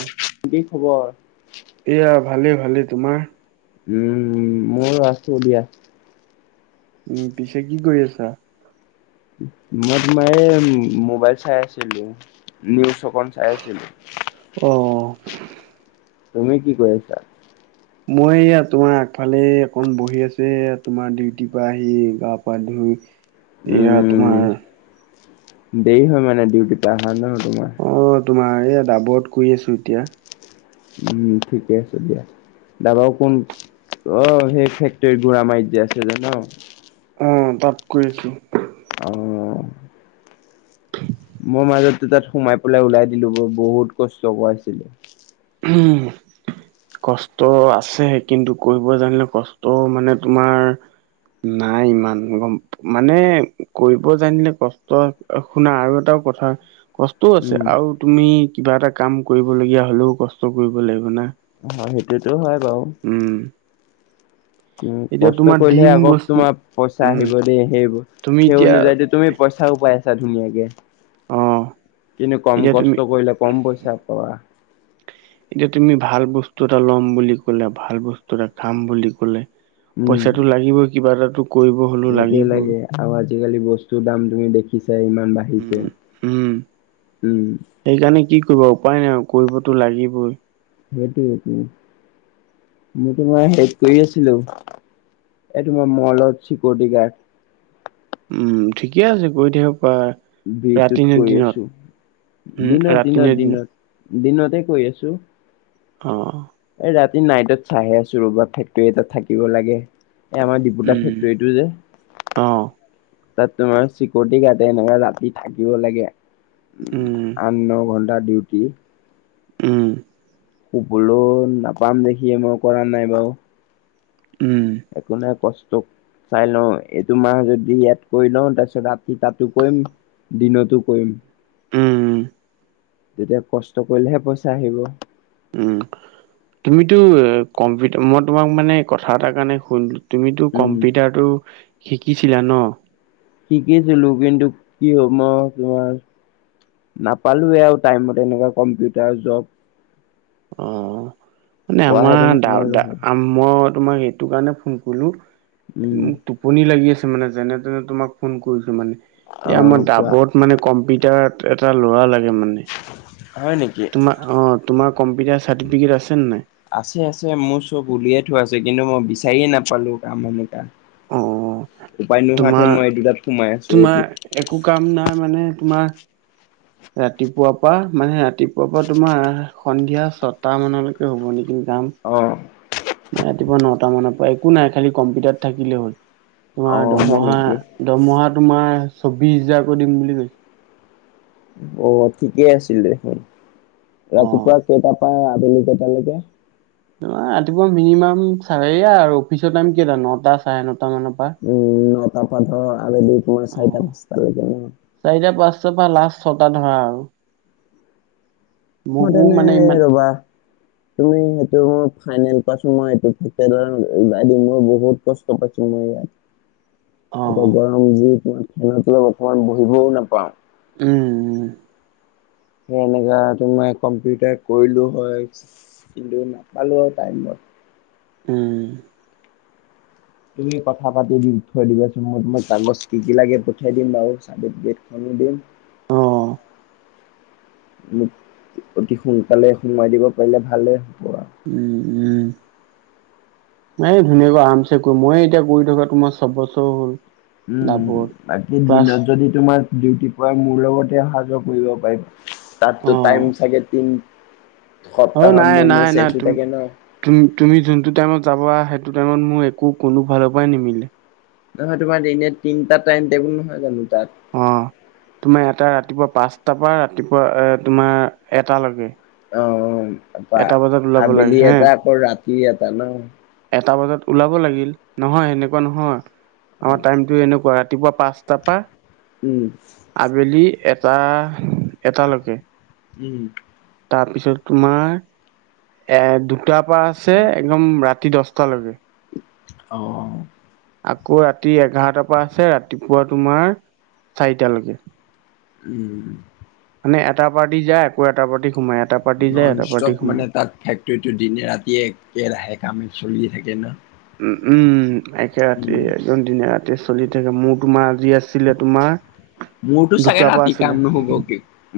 অ' কি খবৰ? এয়া ভালে, ভালে তোমাৰ। উম, মোৰ আছো দিয়া। উম, পিছে কি কৰি আছা? মই তোমাৰ এই ম মোবাইল চাই আছিলো, নিউজ অকন চাই আছিলো। অ' তুমি কি কৰি আছা? মই এইয়া তোমাৰ আগফালে অকণ বহি আছে, তোমাৰ ডিউটিৰ পৰা আহি গা-পা ধুই। [unintelligible] এইয়া তোমাৰ দেৰি হয়, মানে ডিউটি অহাৰ ন তোমাৰ অ', তোমাৰ এইয়া ডাবৰত কৰি আছোঁ, এতিয়া উম, ঠিকে আছে দিয়া। দাবৰ কোন, অ', সেই ফেক্টৰী দুৰামাৰিত যে আছে যে ন? অ', তাত কৰিছো। অ' মই মাজতে তাত সোমাই পেলাই ওলাই দিলো, ব বহুত কষ্ট কৰাইছিলে। উম। কষ্ট আছে, কিন্তু কৰিব জানিলে কষ্ট মানে তোমাৰ নাই ইমান গম মানে কৰিব জানিলে কষ্ট, শুনা আৰু এটাও কথা কষ্টও আছে উম, আৰু তুমি কিবা এটা কাম কৰিবলগীয়া হলেও কষ্ট কৰিব লাগিব না। হয়, সেইটোৱেতো হয় বাৰু। উম। উম, এতিয়া কষ্ট তোমাৰ কৰিলেহে ডিম আকৌ বস্তু তোমাৰ পইচা উম, আহিব দেই সেইবোৰ তুমি সেই এতিয়া অনুযায়ীতো, তুমি পইচাও পাই আছা ধুনীয়াকে। অ', কিন্তু কম এতিয়া তুমি কষ্ট কৰিলে, কম পইচা পাবা। এতিয়া, তুমি ভাল বস্তু এটা ল'ম বুলি কলে, ভাল বস্তু এটা খাম বুলি কলে পইচাটো লাগিবই, কিবা এটা টো লাগেজ লাগে আৰু আজিকালি বস্তুৰ দাম তুমি দেখিছাই ইমান বাঢ় উম, হিছে উম। উম সেইকাৰণে কি কৰিব উপায় নাই, কৰিবতো লাগিবই। সেইটোটো। মই তোমাৰ হেল্প কৰি আছিলো, এই তোমাৰ মলত চিকিউৰিটি গাৰ্ড। উম, ঠিকে আছে, কৰি থাকিব পাৰা। ৰাতি [unintelligible] নে কৰি দিনত? আছো, উম, দিনত, ৰাতি দিনত নে দিনত, দিনতে কৰি আছো। অ'। এই ৰাতি নাইটত চাই আছো ৰবা ফেক্টৰী এটাত থাকিব লাগে। এই আমাৰ ডিপুদা উম, ফেক্টৰীটো যে। অ', তাত তোমাৰ চিকিৰিটি গাৰ্ডে এনেকে ৰাতি থাকিব লাগে। উম, আঠ ন ঘন্টা ডিউটি। উম। শুবলৈ নাপাম দেখিয়ে, মই কৰা নাই বাৰু। উম। একো নাই কষ্ট চাই লওঁ এইটো মাহ যদি ইয়াত কৰি লওঁ, তাৰপিছত ৰাতি তাতো কৰিম। দিনতো কৰিম। উম। তেতিয়া কষ্ট কৰিলেহে পইচা আহিব। উম, তুমিতো, কম্পিউটাৰ মই তোমাক মানে কথা এটাৰ কাৰণে ফো তুমিতো উম। কম্পিউটাৰতটো শিকিছিলা ন? শিকিছিলো, কিন্তু কি হ' মই তোমাৰ নাপালোৱে আৰু টাইমত এনেকুৱা কম্পিউটাৰ জব। অ', মানে পোৱাহেঁতেন আমাৰ সোমালো দাউতাৰ হয়। আম মই তোমাক এইটো কাৰণে ফোন কৰিলো, উম, [unintelligible] টোপনি লাগি আছে মানে যেনে তেনে তোমাক ফোন কৰিছো মানে, এই অ' আমাৰ কোৱা দাবত মানে কম্পিউটাৰত এটা ল'ৰা লাগে মানে। হয় নেকি? তোমাৰ অ', তোমাৰ কম্পিউটাৰ চাৰ্টিফিকেট আছেনে নাই? আছে আছে, মোৰ চব উলিয়াই থোৱা আছে, কিন্তু মই বিচাৰিয়ে নাপালো কাম এনেকুৱা। অ উপায় নোহোৱাতে তোমাৰ মই এই দুটাত সোমাই আছো। তোমাৰ একো কাম নাই মানে তোমাৰ ৰাতিপুৱাৰ পৰা মানে, ৰাতিপুৱাৰ পৰা তোমাৰ সন্ধিয়া ছয়টা মানলৈকে হ'ব নেকি কাম। অ'। ৰাতিপুৱা নটা মানৰ পৰা একো নাই খালি কম্পিউটাৰত থাকিলে হ'ল। অ তোমাৰ হয় দৰমহা, নেকি দৰমহা তোমাৰ চৌবিশ হাজাৰকৈ দিম বুলি কৈছে। অ', ঠিকেই আছিল দেখোন, অ ৰাতিপুৱা কেইটাৰ পৰা, আবেলি কেইটালৈকে? ৰাতিপুৱা মিনিমাম চাৰেয়া আৰু অফিচৰ টাইম কেটা, নটা, চাৰে নটা মানৰ পৰা। উম নটা পৰা ধৰ আৰু [unintelligible] অ চাৰিটা পাঁচটালৈকে, উম। চাৰিটা পাঁচটাৰ পৰা লাষ্ট ছটা ধৰা আৰু। মোকো সুধা মানে নাই ইমান ৰবা। তুমি সেইটো ফাইনেল পাইছো, মই এই মই বহুত কষ্ট পাইছো মই ইয়াত। অ এতিয়া গৰম যি মই ফেনৰ তলত অলপ অকমান বহিবও নাপাওঁ। উম, উম। সেই এনেকা তোমাৰ কম্পিউটাৰ কৰিলো হয়, কিন্তু নাপালো হয় টাইমত। উম। তুমি কথা পাতি দি থৈ দিবাচোন, মই মই কাগজ কি কি লাগে পঠিয়াই দিম বাৰু চাৰ্টিফিকেটখনো দিম। অ মোক অতি সোনকালে সোমুৱাই দিব পাৰিলে ভালে হ'ব আৰু। উম, উম। নাই ধুনীয়াকৈ আৰামছে কৰ, মইয়ে এতিয়া কৰি থকা তোমাৰ চবছৰ হ'ল। উম, দাবত বাকী ক্লাছ দিনত যদি তোমাৰ ডিউটি পৰে মোৰ লগতে অহা যোৱা কৰিব পাৰিম। অ তাততো টাইম চাগে তিন অ', সপ্তাহৰ নাই মূৰে মূৰে নাই চেঞ্জ নাই হৈ তুম থাকে ন। তুম-তুমি যোনটো টাইমত যাবা, সেইটো টাইমত মোৰ একো কোনো ফালৰ পৰাই নিমিলে। নহয় তোমাৰ দিনে তিনটা টাইম টেবুল নহয় জানোঁ তাত? অ', তোমাৰ এটা ৰাতিপুৱা পাঁচটাৰ পৰা ৰাতিপুৱা এ, তোমাৰ এটালৈকে অ', অ', তাপা এটা বজাত ওলাব লাগে আবেলি হে এটা আকৌ ৰাতি এটা ন? এটা বজাত ওলাব লাগিল, নহয় সেনেকুৱা নহয় অ' আমাৰ টাইমটো এনেকুৱা ৰাতিপুৱা পাচঁ তাপা উম। আবেলি এটা, এটালৈকে। উম। তাৰপিছত তোমাৰ এ, দুটাৰ পৰা আছে একদম ৰাতি দশ টা লৈকে। অ'। আকৌ ৰাতি এঘাৰটাৰ পৰা আছে ৰাতিপুৱা তোমাৰ চাৰিটালৈকে। উম। মানে এটা পাৰ্টি যায়, আকৌ এটা পাৰ্টি সোমাই। এটা পাৰ্টি যায় নন এটা পাৰ্টি ষ্টপ মানে সোমাই তাত ফেক্টৰীটো দিনে ৰাতিয়ে একেৰাহে কামে চলিয়ে থাকে না। উম, উম। একে ৰাতি একদম দিনে ৰাতি চলি থাকে, মোৰ তোমাৰ আজি আছিলে তোমাৰ মোৰতো চাগে দুটাৰ পৰা ৰাতি কাম আছিলে ন'হব কি,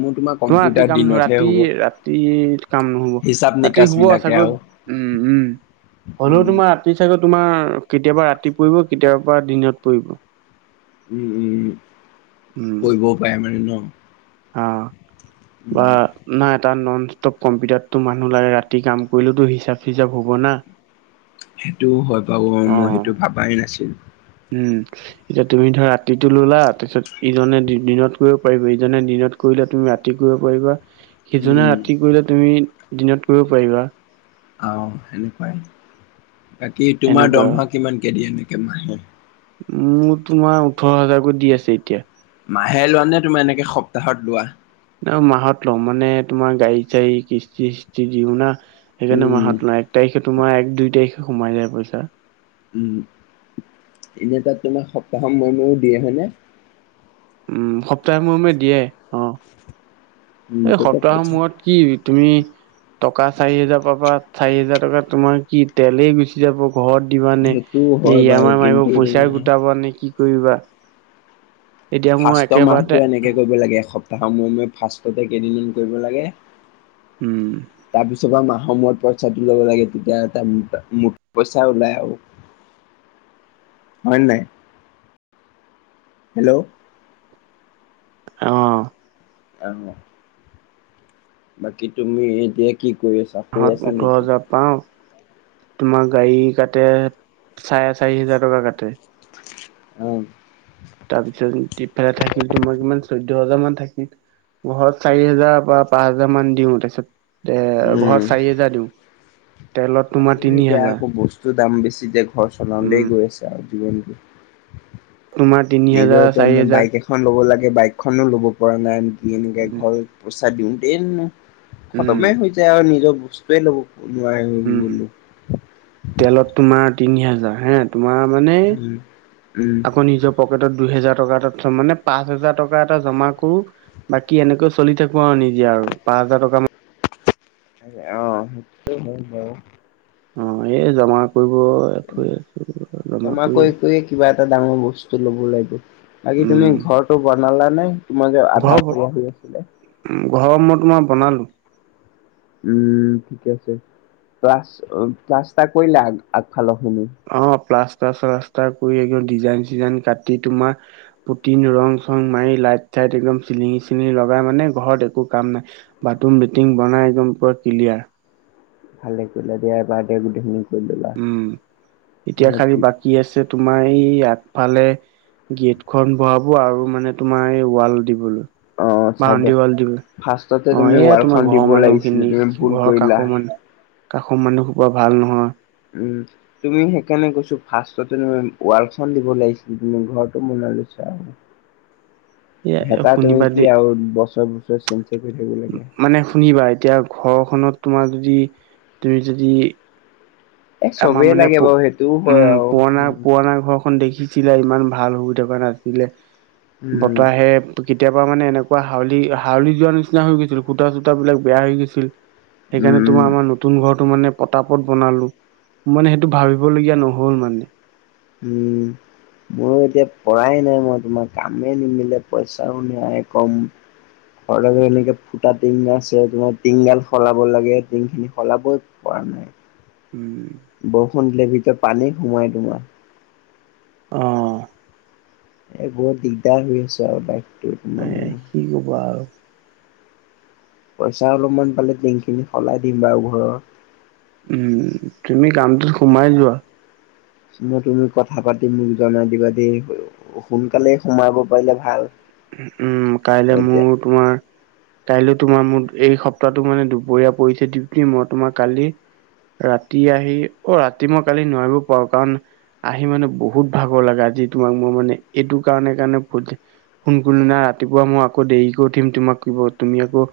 মোৰ তোমাক তোমাৰ ৰাতি কাম নহয়, ৰাতি ৰাতি কাম নহব। হিচাপ ৰাতি নিকাচ শুব বিলাকে চাগৈ আৰু উম, উম। হ'লেও উম। তোমাৰ ৰাতি চাগৈ তোমাৰ কেতিয়াবা ৰাতি পৰিব, কেতিয়াবাৰ পৰা দিনত পৰিব। উম, উম, উম। উম পৰিবও পাৰে মানে ন? অ'। বা উম, না তাত নন ষ্টপ কম্পিউটাৰটো মানুহ লাগে ৰাতি কাম কৰিলেওতো হিচাপ চিচাপ হ'ব না। সেইটোও হয় বাৰু অ', মই সেইটো ভাবাই নাছিলোঁ। উম, এতিয়া তুমি ধৰা ৰাতিটো ললা তাৰপিছত ইজনে দি-দিনত কৰিব পাৰিব, ইজনে দিনত কৰিলে তুমি ৰাতি কৰিব পাৰিবা, সিজনে উম, ৰাতি কৰিলে তুমি দিনত কৰিব পাৰিবা। আ, সেনেকুৱাই। বাকী তোমাৰ সেনেকুৱা দৰমহা কিমানকে দিয়ে এনেকে মাহে? মোৰ তোমাৰ ওঠৰ হাজাৰকৈ দি আছে এতিয়া। মাহে লোৱা নে, তোমাৰ এনেকে সপ্তাহত লোৱা? ন মাহত লওঁ, মানে তোমাৰ গাড়ী চাড়ী কিস্তি চস্তি দিওঁ না। সেইকাৰণে উম, মাহত লওঁ। এক তাৰিখে তোমাৰ এক দুই তাৰিখে সোমাই যায় পইচা। উম, এনে তাত তোমাৰ সপ্তাহৰ মূৰে মূৰেও দিয়ে হয়নে? উম, সপ্তাহ মূৰে মূৰে দিয়ে অ'। উম, এ, তেতিয়া সপ্তাহৰ পইচা মূৰত কি তুমি টকা চাৰি হেজাৰ পাবা, চাৰি হোজাৰ টকা তোমাৰ কি তেলেই গুচি যাব। ঘৰত দিবা নে? সেইটো নে হয় ই এম বাৰু আই কিন্তু মাৰিব পইচাই তোমাৰ গোটাব নে কি কৰিবা? এতিয়া মোৰ ফাৰ্ষ্ট একেবাৰতে মাহটো এনেকে কৰিব লাগে, এসপ্তাহৰ মোৰে, মোৰে ফাৰ্ষ্ট কেইদিনমান কৰিব লাগে। উম তাৰপিছত বা মাহৰ মূৰত পই পইচাটো ল'ব লাগে, তেতিয়া ত মুঠ পইচা ওলাই আৰু। হয় নে নাই? হেল্ল'। অ'। [unintelligible] বাকী তুমি এতিয়া কি কৰি আছা? শুই মাহৰ আছা ওঠৰ নেকি? হাজাৰ পাওঁ তোমাৰ গাড়ী কাটে চাৰে চাৰি হাজাৰ টকা কাটে। অ'। তাৰপিছত ইফালে থাকিল তোমাৰ কিমান চৈধ্য হাজাৰ মান থাকিল, ঘৰত চাৰি হাজাৰ বা পাঁচ হেজাৰ মান দিওঁ, তাৰপিছত এ উম। ঘৰত চাৰি হোজাৰ দিওঁ। তেলত তোমাৰ তিনি এতিয়া হাজাৰ আকৌ বস্তু দাম বেছি যে ঘৰ উম চলাওঁতেই গৈ আছে আৰু জীৱনটো। ৰুমাটি। নিজৰ এতিয়া মোৰ বাইক এখ ল'ব লাগে বাইকখনো ল'ব পৰা নাই আনকি এনেকে উম ঘৰত পইচা দিওঁতেন। উম খতমে হৈ যায় আৰু নিজৰ বস্তুৱয়ে ল'ব নোৱাৰা হৈ উম গলোঁ। তেলত তোমাৰ তিনি হাজাৰ হে তোমাৰ মানে উম উম আকৌ নিজৰ পকেটত দুই হেজাৰ টকা এ মানে পাঁচ হোজাৰ টকা এটা জমা কৰোঁ। বাকী এনেকৈ চলি থাকোঁ আৰু নিজে আৰু পাঁচ হাজাৰ টকা মান অ', [unintelligible] অ', এই জমা কৰিব থৈ আছো জমা কৰি কৰিয়ে কিবা এটা ডাঙৰ বস্তু লব লাগিব। বাকী উম তুমি ঘৰটো বনালা নে তোমাৰ যে আধা চল হৈ আছিলে। ঘৰৰ মই তোমাৰ বনালোঁ। উম ঠিকে আছে, প্লাছ, প্লাছতাৰ কৰিলা আগ-আগফালৰ খিনি? অ', প্লাষ্টাৰ চিলাষ্টাৰ কৰি একদম ডিজাইন চিজাইন কাটি তোমাৰ পুটিন ৰং চং মাৰি লাইট চাইট একদম চিলিঙি চিঙি লগাই মানে ঘৰত একো কাম নাই। বাথৰুম লেটিং বনাই একদম পোৰা ক্লিয়াৰ। ভালে কৰিলা দিয়া এবাৰতেই গোটেইখিনি কৰি ললা উম, এতিয়া মানে খালি কি বাকী আছে তোমাৰ এই আগফালে। গেট খন ভৰাব আৰু মানে তোমাৰ এই ৱাল দিবলৈ অ চাইডৰ বাউনডী ৱাল দিবলৈ। ফাৰ্ষ্টতে অ', তুমি এয়া ৱালখন তোমাৰ দিব ঘৰৰ মানুহ লাগিছিলে খিনি তুমি ভুল ঘৰৰ কৰিলা কাষৰ মানুহ। কাষৰ মানুহ খোপা ভাল নহয়। উম। তুমি সেইকাৰণে কৈছোঁ, ফাৰ্ষ্টে উৱাল চোৱাল দিব লাগিছিল, তুমি ঘৰটো মনাই লৈছা। এ ভেটা তুমি শুনিবা কি দেই আৰু বছৰ, বছৰ চ মানে শুনিবা এতিয়া ঘৰখনত তোমাৰ যদি, তুমি যদি এ আমাৰ চবেই মানে লাগে প বাৰু সেইটোও হয় উম, আৰু পুৰণা, উম পুৰণা ঘৰখন দেখি। আছিলে ইমান ভাল হৈ থকা নাছিলে উম বতাহে ত কেতিয়াবা মানে এনেকুৱা হাউলি, হাউলি যোৱা নিচিনা হৈ গৈছিল সূতা চূতাবিলাক বেয়া হৈ গৈছিল। সেইকাৰণে উম তোমাৰ আমাৰ নতুন ঘৰটো মানে পটাপত বনালোঁ। মানে সেইটো ভাবিবলগীয়া নহ'ল মানে। উম। ময়ো এতিয়া পৰাই নাই মই তোমাৰ কামে নিমিলে পইচাও নাই কম ঘৰত আকৌ এনেকে ফুটা টিঙ আছে তোমাৰ টিংগাল সলাব লাগে টিংখিনি সলাব পৰা নাই উম বৰষুণ দিলে ভিতৰত পানী সোমাই তোমাৰ অ এ বহুত দিগদাৰ হৈ আছে আৰু বাইকতো [unintelligible] এ কি ক'বা আৰু পইচা অলপমান পালে টিঙ খিনি সলাই দিম বাৰু ঘৰৰ উম, তুমি কামটোত সোমাই যোৱা। মই তুমি কথা পাতি মোক জনাই দিবা দেই সোনকালে সোমাব পাৰিলে ভাল। উম, কাইলে এতিয়া মোৰ তোমাৰ কাইলৈ তোমাৰ মোৰ এই সপ্তাহটো মানে দুপৰীয়া পৰিছে দিউতি মই তোমাৰ কালি ৰাতি আহি, অ', ৰাতি মই কালি নোৱাৰিবও পাৰো কাৰণ আহি মানে বহুত ভাগৰ লাগে, আজি তোমাক মই মানে এইটো কাৰণে কাৰণে ফোন কৰিলো না ৰাতিপুৱা মই আকৌ দেৰিকৈ উঠিম তোমাক কিব তুমি আকৌ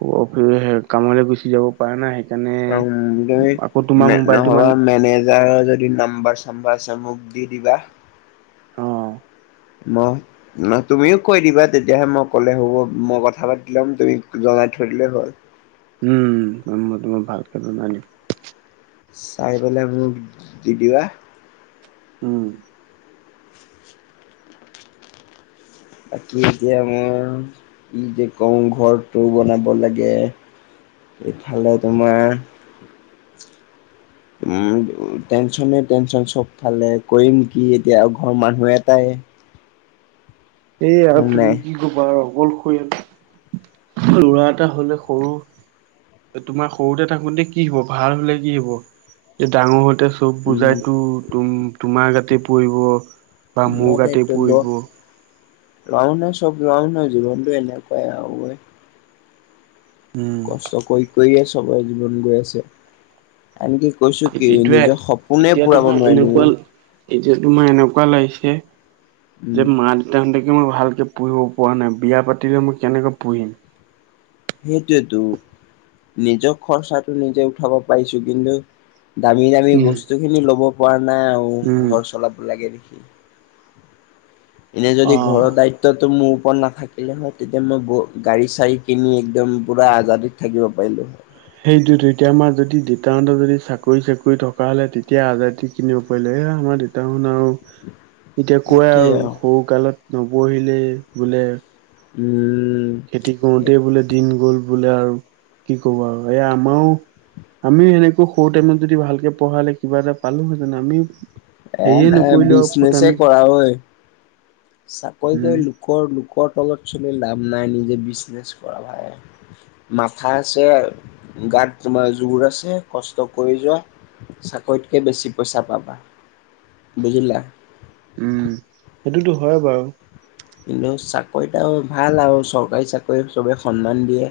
[unintelligible] কামলৈ গুচি যাব পাৰা না, সেইকাৰণে উম তুমি তোমাৰ মোবাইলটো নহবা মানে মেনেজাৰৰ যদি নাম্বাৰ চাম্বাৰ আছে মোক দি দিবা অ', নহ নহ তুমিও কৈ দিবা তেতিয়াহে মই ক'লে হ'ব, মই কথা পাতি ল'ম, তুমি জনাই থৈ দিলেই হ'ল। উম, মই তোমাক ভালকে জনাই দিম। চাই পেলাই মোক দি দিবা। উম, বাকী এতিয়া আমাৰ ই যে কওঁ ঘৰটো বনাব লাগে ইফালে তোমাৰ উম, টেনচনে টেনচন চবফালে কৰিম কি এতিয়া ঘৰৰ মানুহ এটাই এই আৰু হয় তুমি নাই কি কবা আৰু অকলশৰীয়া, ল'ৰা এটা হলে সৰু তোমাৰ সৰুতে থাকোতে কি হব ভাল হলে কি হব, যে ডাঙৰ হঁওতে চব উম বুজাইতো তুম তোমাৰ গাতেই পৰিব বা মোৰ গাতে পৰিব। ল'ৰা মানুহে চব ল'ৰা মানুহৰ জীৱনতো এনেকুৱাই আৰু উম কষ্ট কৰি কৰিয়ে চবৰে জীৱন গৈ আছে আনকি কৈছো কি এইটোৱে নিজৰ সপোনে এতিয়া পুৰাব তোমাৰ নোৱাৰিলো এনেকুৱা মই এতিয়া তোমাৰ এনেকুৱা লাগিছে উম যে মা তেহঁতকে মই ভালকে পুহিব পৰা নাই, বিয়া পাতিলে মই কেনেকৈ পুহিম? সেইটোয়েতো নিজৰ খৰচাটো নিজে উঠাব পাৰিছো, কিন্তু দামী দামী উম বস্তু খিনি লব পৰা নাই আৰু উম ঘৰ চলাব লাগে দেখি এনে যদি অ'। ঘৰৰ দায়িত্ব টো মোৰ ওপৰত নাথাকিলে হয়, তেতিয়া মই ব গাড়ী চাড়ী কিনি একদম পূৰা আজাদিত থাকিব পাৰিলোঁ হয়। সেইটোয়েতো এতিয়া আমাৰ যদি দেউতা হঁতৰ যদি চাকৰি - চাকৰি থকা হ'লে তেতিয়া আজাদি কিনিব পাৰিলো হয় এই আমাৰ দেউ তাহুন আৰু এতিয়া কয় আৰু সৰু কালত নপঢ়িলে বোলে উম, খেতি কৰোতেই বোলে দিন গ'ল বোলে আৰু কি কবা আৰু এই আমাৰো আমিও এনেকৈ সৰু টাইমত যদি ভালকে পঢ়ালে কিবা এটা পালোহেঁতেন আমি এ নাই বিজনেছে কৰা ঐ চাকৰি উম কৰি লোকৰ লোকৰ তলত চলি লাভ নাই নিজে বিজনেছ কৰা ভাই। মাথা আছে, গাত তোমাৰ জোৰ আছে, কষ্ট কৰি যোৱা চাকৰিতকে বেছি পইচা পাবা বুজিলা উম সেইটোতো হয় বাৰু কিন্তু চাকৰিত আও ভাল আও চৰকাৰী চাকৰিত চবেই সন্মান দিয়ে